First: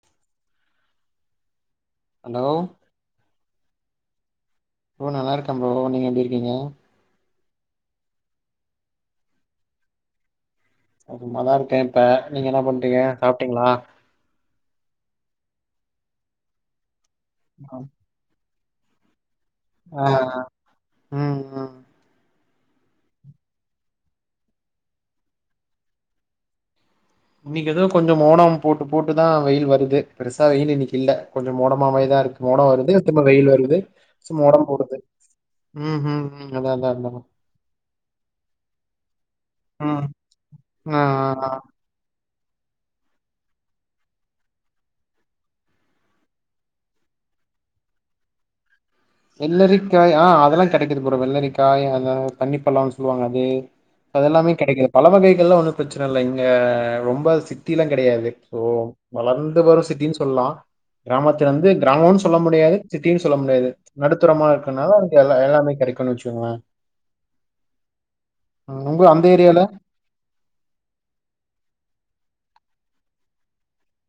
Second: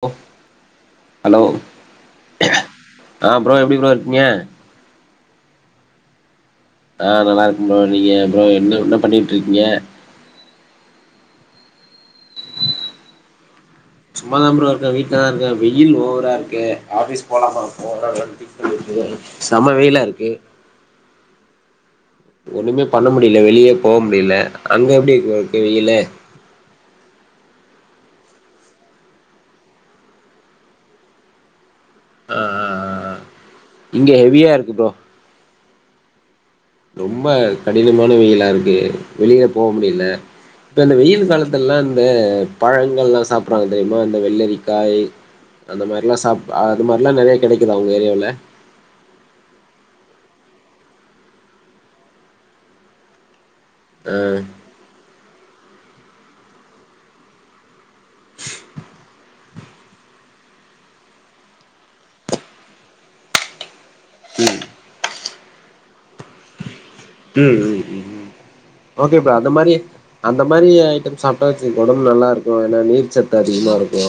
ஹ hello hello ஆ bro எப்படி ப்ரோ ஏ ரொம்ப நல்லாக்க ப்ரோ நீங்க எப்படி இருக்கீங்க ஆஹ் நல்லா இருக்க ப்ரோ நீங்க ப்ரோ என்ன ஒன்னு பண்ணிட்ருக்கீங்க நல்லாருக் அப்ப நீங்க என்ன பண்றீங்க சாப்ட்டீங்களா சும்மாதா ப்ரோ இருக்கே வீட்ல தா இருக்கே வெயில் ஓவராக இருக்கு ஆஃபீஸ் போகாம போக வேண்டி ஒகே சம வெயிலா ஆ இருக்கு ம் ம் ஒண்ணுமே பண்ண முடியல வெளியே போக முடியல அங்க எப்டி இரு இருக்கு வெயில இன்னைக்கு ஏதோ கொஞ்ச மோனம் போட்டு போட்டுதா வெயில் வருது பெருசா வெயில் இன்னைக்கு இல்ல கொஞச மோ மாவதா ஆ இருக்கு மோட ஆ வருது ஆ தும்ப வெயில் வருது இங்க ச ஹெவியா மோட இருக்கு ப்ரோ போடுது ம் ம் ம் அதா அதா அதா ரொம்ப கடினமான வெயிலா இருக்கு வெளியில போக முடியல இப்ப இந்த ஆ ஆ வெயில் ஆ காலத்து எல்லா இந்த பழங்கள்லா சாப்பறாங்க தெரியுமா இந்த வெள்ளரிக்காய் அந்த மாரிலா சா அது மாரிலா நெறைய கெடைக்குது அவங்க ஏரியாவில வெள்ளரிக்காய் ஆ அதெல்லா கெடைக்குது ப்ரோ வெள்ளரிக்காய் அத தண்ணிப்பழம்னு சொல்லுவாங்க அது அதெல்லாமே கெடைக்குது பழ வகைகள்ல ஒனு பிரச்சனை இல்ல இங்க ரொம்ப ல்லா கெடையாது சோ வளந்து வரும் சிட்டின்னு சொல்லலா கிராமத்த இருந்து கிராமம்னு சொல்ல முடியாது சிட்டினு சொல்ல முடியாது நடுத்தரமா இருக்குனா எல்லா எல்லாமே கெடைக்கனு வச்சுக்கங்களே ம் ம் உங்க ஓகே ப்ரோ அந்த ஏரியால மாரி அந்த மாரி ஐட்டம் சாப்ட்டா வச்சு உடம்பு நல்லா இரு இப்போ ஏன்னா நீர் சத்து அதிகமா இருக்கு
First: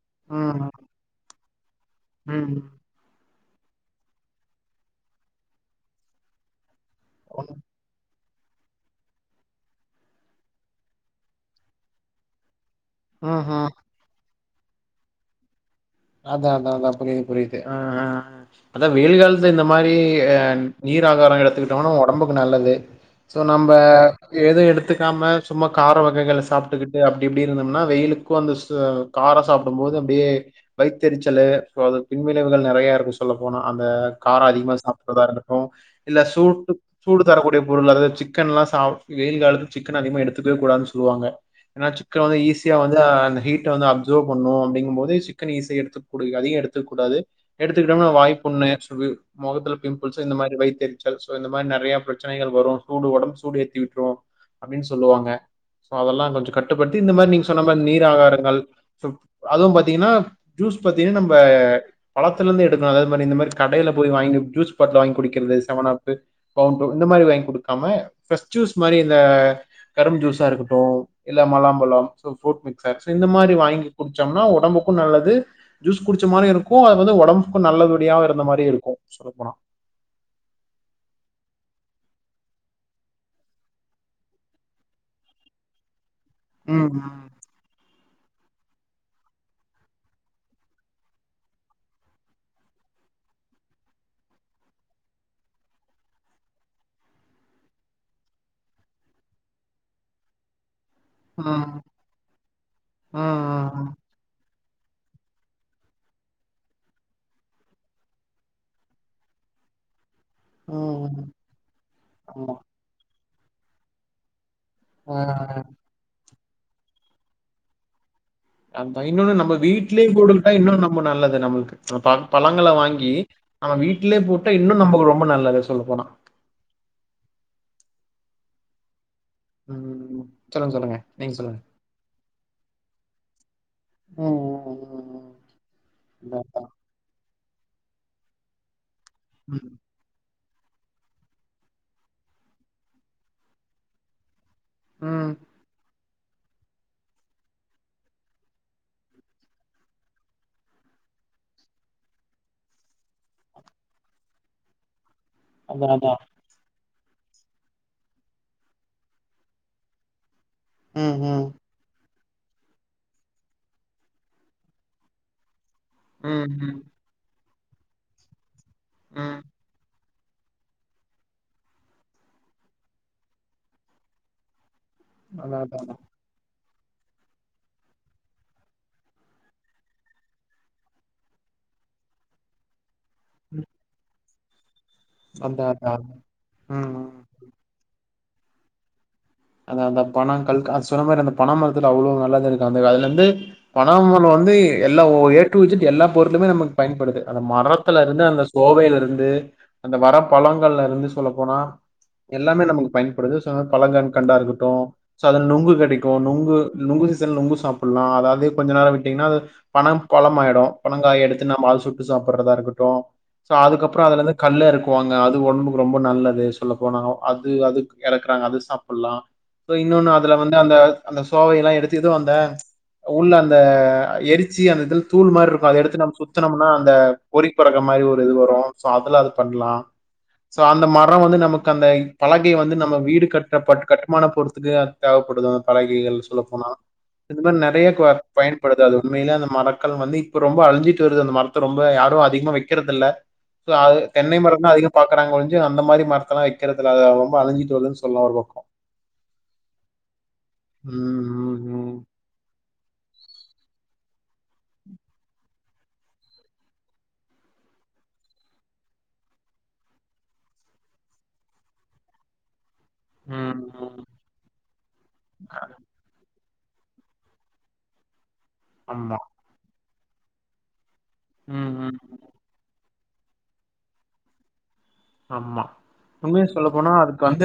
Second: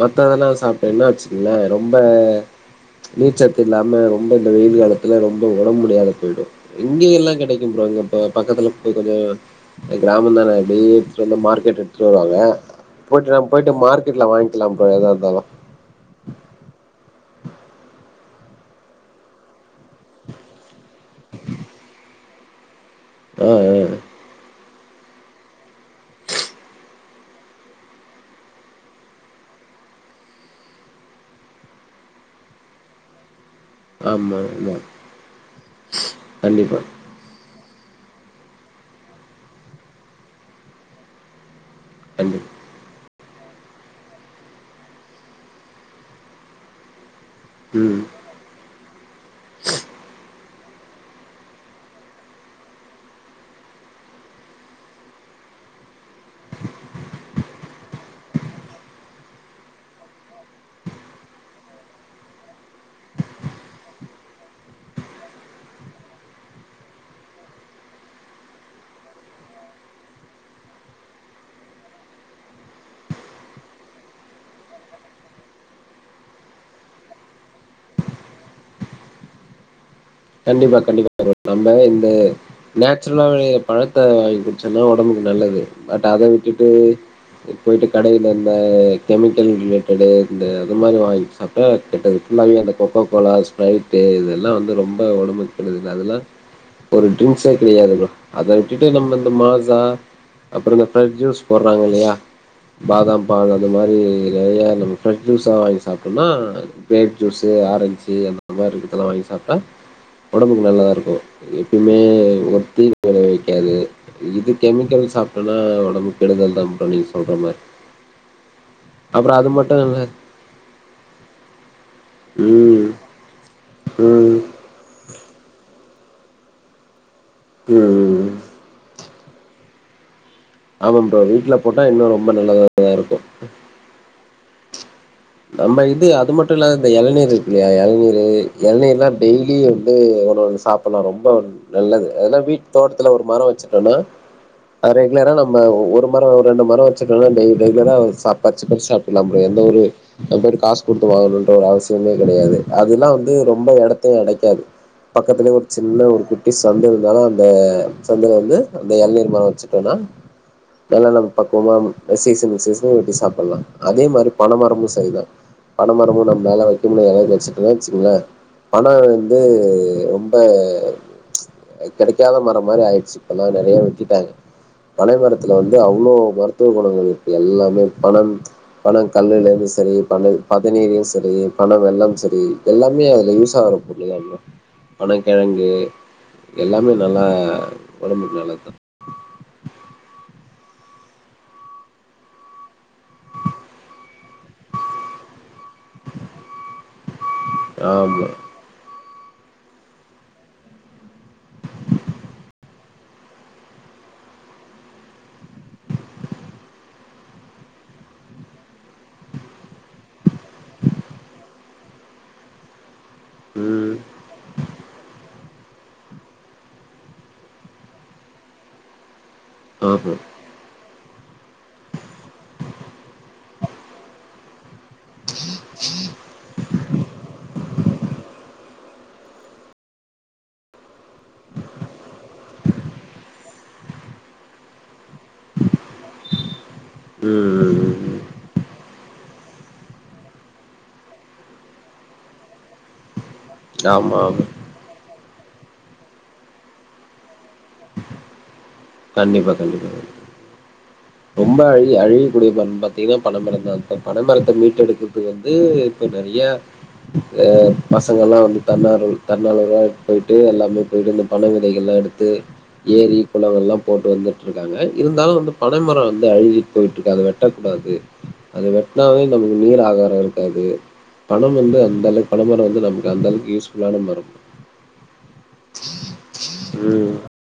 மத்தெல்லா ம் சாப்ட்டே என்னாச்சு [unintelligible] ரொம்ப ம் நீச்ச இல்லாம ரொம்ப இந்த வெயில் காலத்துல ரொம்ப ஒடம் முடியாத போயிடு இங்க இதெல்லா க பக்கத்துல போய் கொஞ்ச கிராமம் தானே எப்படிய எடு வ மார்க்கெட் எடுத்துட்டு வருவாங்க போயிட்டு ம் நம் ம் போயிட்டு மார்க்கெட்ல [inaudible] எல்லா போலதா இருந்தாலு அதா அதா அதா புரியுது புரியுது ஆ ஆ ஹ அதா வெயில் காலத்து இந்த மாரி அ நீர் ஆகார எடுத்துக்கிட்டோம்னா ஒடம்புக்கு நல்லது சோ ஆ நம்ம எது எடுத்து நாம சும்மா கார வகைகளை சாப்ட்டுக்கிட்டு அப்டி இப்டி இருந்தோம்னா வெயிலுக்கு அந்த சூ கார சாப்டும் போது அப்டியே வைத்தறிரிச்சலு சோ அது பின்வினைவுகள் நெறையா இருக்கு சொ போன அந்த ஆமா கார அதிகமா ஆமா சாப்டுறதா இருக்கட்டு இல்ல சூட்டு கண்டிப்பா சூடு தரக்கூடிய பொருள்ளது சிக்கல்லா சா வெயில் காலத்து சிக்கன் அதிகமா எடுத்துக்கவே கூடாது சொல்லுவாங்க என்னாச் சிக்கன் வந்து கண்டிப்பா ஈஸியா வந்து ஹீட் வந்து அப்சர்வ் பண்ணு அப்படிங்கும் போது ன் இசை எடுத்துக்கூ அதையும எடுத்துக் கூடாது ம் எடுத்துக்கிட்டோம்ன்னா வாய்ப்புண்ணு சொகு மொகத்துல பிம்பிள்ஸ் இந்த மாரி வைத் ச்சல்சோ இந்த மாரி நெறைய பிரச்சனைகள் வரு சூடு உடம்பு சூடு ஏத்தி விட்டுரு அப்படின்னு சொல்லுவாங்க சோ அதெல்லா கொஞ்ச கட்டுப்படுத்தி இந்த மாரி நீங்க சொன்ன மாரி நீர் ஆகாரங்கள் அதுவு பாத்தீங்கன்னா ஜூஸ் பாத்திங்கன நம்ம பழத்தலருந்து எடுக்கணு அத மாரி இந்த மாரி கடையில போய் வாங்க ஜூஸ் பாட்ல வாங்கி குடிக்கிறது செவனப்பு பவுண்டோ இந்த மாரி வாங்கி குடுக்காம பிரெஷ் ஜூஸ் மாரி இந்த கரும் ஜூஸா இருக்கட்டு இல்ல மலாம்பழம் புரூட் மிக்சர் இந்த மாரி வாங்கி குடிச்சோம்னா உடம்புக்கு நல்லது ஜூஸ் குடிச்ச மாரி இருக்கு. அது வந்து உடம்புக்கு நல்லபடியாவ இருந்த மாரி இருக்கு சொல்ல போனா கண்டிப்பா கண்டிப்பா நம்ம இந்த நேச்சுரலா வெளைய்ற பழத்த வாங்கி குடிச்சோம்ன்னா உடம்புக்கு நல்லது பட் அத விட்டுட்டு ம் ம் போய்ட்டு கடையல இருந்த கெமிக்கல் ரிலேட்டடு இந்த அது மாதிரி வாங்கி சாப்பிட்டா கெட்டதுக்குல்லாமே அந்த கொக்கோ கோககோலா ஸ்பிரரைட்டு இதெல்லா வந்து ரொம்ப உடமைது அதெல்லா ஒரு ஜூஸ்சே கெடையாது அத விட்டுட்டு நம்ம இந்த மாசா அப்புற ஃப்ரெட் ஜூஸ் ம் போறாங்க இல்லையா பாதாம் பால் அந்த ம் மாரி நெறையா நம பிரெஷ் ஜூஸா வாங்கி சாப்ட்டோம்னா கிரேப் ஜூஸு ஆரஞ்சு அந்த மாரி இருக்கதெல்லா வாங்கி சாப்ட்டா ஒடம்புக்கு ம் நல்லாருக்கு ம் எப்பயுமே ஆமா ஒருத்தீ விளை வக்கு ஏது இது கெமிக்கல் ஆ சாப்ட்டனா ஒடம்பு கெடுதல் தா‌ ப்ரோ நீங்க சொல்ற மாரி அந்தா இன்னொன்னு அப்புறம் அது நம்ம மட்டும் இல்ல வீட்லயே போட்டுக்கிட்டா இன்னு ரொம்ப நல்லது நம்மளுக்கு பழ பழங்கள ம். வாங்கி நம்ம வீட்லயே ம். போட்டா இன்னு நம்மளுக்கு ரொம்ப நல்லது சொல்ல போனா ம் ம் ம் சொல்லுங்க சொல்லுங்க ஆமா ப்ரோ நீங்க வீட்ல சொல்லுங்க போட்டா இன்னு ரொம்ப நல்லதா இருக்கு ம் நம்ம இது அது மட்டூ இல்லாத இந்த எளநீரு ஏ எளநீரு எளநீர்லா டெய்லி ம் ம் வந்து ஒன்னொன்னு சாப்டலா ரொம்ப நல்லது அதெல்லா வீட்டு் தோட்டத்துல ஒரு மரோ வச்சுட்டோனா ஆ ரெகுலரா ம் நம்ம ஒரு மரோ ரெண்டு மரோ வச்சுக்கோங்க டெய்லி ரெகுலரா சா பர்ச்சு பர்ச்சு சாப்பலா ப்ரோ எந்த ஒரு நம் பொயிட்டு காசு குடுத்து வாங்கணுன்ற ஒரு அவசியமே கெடையாது அதெல்லா வந்து ரொம்ப எடத்தையு அடைக்காது பக்கத்துலயே அதான் சின்ன அதான் ஒரு குட்டி சந்தை அந்த சந்துல வந்து அந்த எளநீர் மரோ வச்சுடோன்னா எல்லா ம் ம் அதான் நம்ப அதான் ம் பக்குவ மேம் சீசனுக்குசீசன் வெட்டி சாப்பலா அதே மாரி பனமரமு செய்லா பன மரமு ம் நம்மேல [unintelligible] ம் ம் இல்ல வச்சுகுங்க பனமரோ ம் வந்து ரொம் இப்ப ம்ச் கெடைக்காத மரோ மாரி ஆயிட்ச்சி இப்பெல்லா நெறையா வெட்டிட்டாங்க பல மரத்துல அதா அதா வந்து அதா அவ்ளோ மருத் துவ குணங்கள் இருங்கு எல்லாமே இருக் பனம் பன கல்லுலருந்து செரி பனல் பதனிவே செரி பன வெல்லம் செரி எல்லா மே அதுல யூஸ் ம் ஆகறதுக்கு இல்ல மேம் அதா பனங்கெழங்கு அதா ம் எல்லாமே ம் நல்லா ஒடம்புக்கு நல்லத்தா அந்த அந்த பன கல்க் அத் சொன்ன மாரி அந்த பனமரத்துல அவ்ளோ நல்லது இருக்கு அந்த அதுல இருந்து பனமரோ வந்து எல்லா ஏ டு இஜட் எல்லா பொருலுமே நமக்கு பயன்படுது அந்த மரத்துல இருந்து ஆமாம் அந்த தோகைல இருந் அந்த வர பழங்கள்ல இருந்து சொல்ல போனா எல்லாமே நமக்கு பயன்படுது சோ அந் பழங்கண் கண்டாருக்கட்டு சோ அதுல நொங்கு கெடைக்கு நொங்கு நொங்கு சீசன்ல நொங்கு சாப்ட்லா அதாது கொஞ்ஜ நேரோ விட்டீங்கன்னா அது பனம் கொழமாயிடு பனங்காய எடுத்து நம்ப அத சுட்டு சாப்பட்றதா இருக்கட்டு சோ ம் அதுக்கப்றோ அதுலருந்து கல்லு எறக்குவாங்க அது ஒடம்புக் ரொம்ப நல்லது சொல்ல போனா அது அது எறக்குறாங்க அது சாப் ஃபுல்லா இன்னொன்னு ஆமாம் அதுல வந்து அந்த அந்த சோவெயலா எடுத்து இது வந்தா உள்ள அந்த எரிச்சி டீ அந்த இதுல தூள் மார்ருக்கு அத எடுத்து நம்ப சுத்துனம்னா அந்த பொறி கெடகம் மாரி ஒரு இது வரு சோ அதுலா அது பண்ணலா சோ அந்த மரோ வந்து நமக்கு அந்த பலகைய வந்து நம்ப வீடு கட் கப் பட் கட்டுமான போறத்துக்கு தேவப்படுது பலகைகள் சொல்லபோனா ம் இந்மார் ம் நெறையா ம் கொ ம் பயன்படுது அது உண்மைலே நம் மரக்களு வந்து இப்ப ரொம்ப அழிஞ்சிட்டு வருது அந்த மரத்த ரொம்ப யாரு அதிகமா வெக்கறது இல்ல து அது ஆமாம் தென்னை ஆமாம் மரம் தா அதிகம் பாக் வெக்றாங்க ஒழிஞ்ச்சி அந்த மாரி மரத்தெல்லா வெக்றது இல்ல அது ரொம்ப அழிஞ்சி சொல்லுனு சொல்லார்வோ கண்டிப்பா கண்டிப்பா ம் ரொம்ப அழிய ம் அழிக்கூடிய ப பாத்தீங்கன்னா பண மர தான் இப்ப பனமரத்த மீட்டு எடுக்கதுக்கு வந்து இப்ப நறைய அ பசங்கல்லா வந்து தன்னாரு தன்னாரல்லா போயிட்டு எல்லாமே போயிட்டு இந்த பன விதைகள்லா எடுத்து ஏரி ம் ம் குளங்கள்ல்லா ம் போட்டு வந்துட்டருக்காங்க இருந்தாலு வந்து ப அப்பறோ வந்து அழிஞ்சுட் போயிட்ருக்கு அத வெட்டக்கூடாது அது ஆமா வெட்னாவே நமக்கு நீர் ஆக [unintelligible] காது பணம் ம் வந்து ம் அந்தள பண மரம் வந்து நமக் அந்த அளவுக்கு யூஸ் ஃபுல்லான மரம் ஆமா உண்மைய சொல்ல போனா அதுக்கு வந்து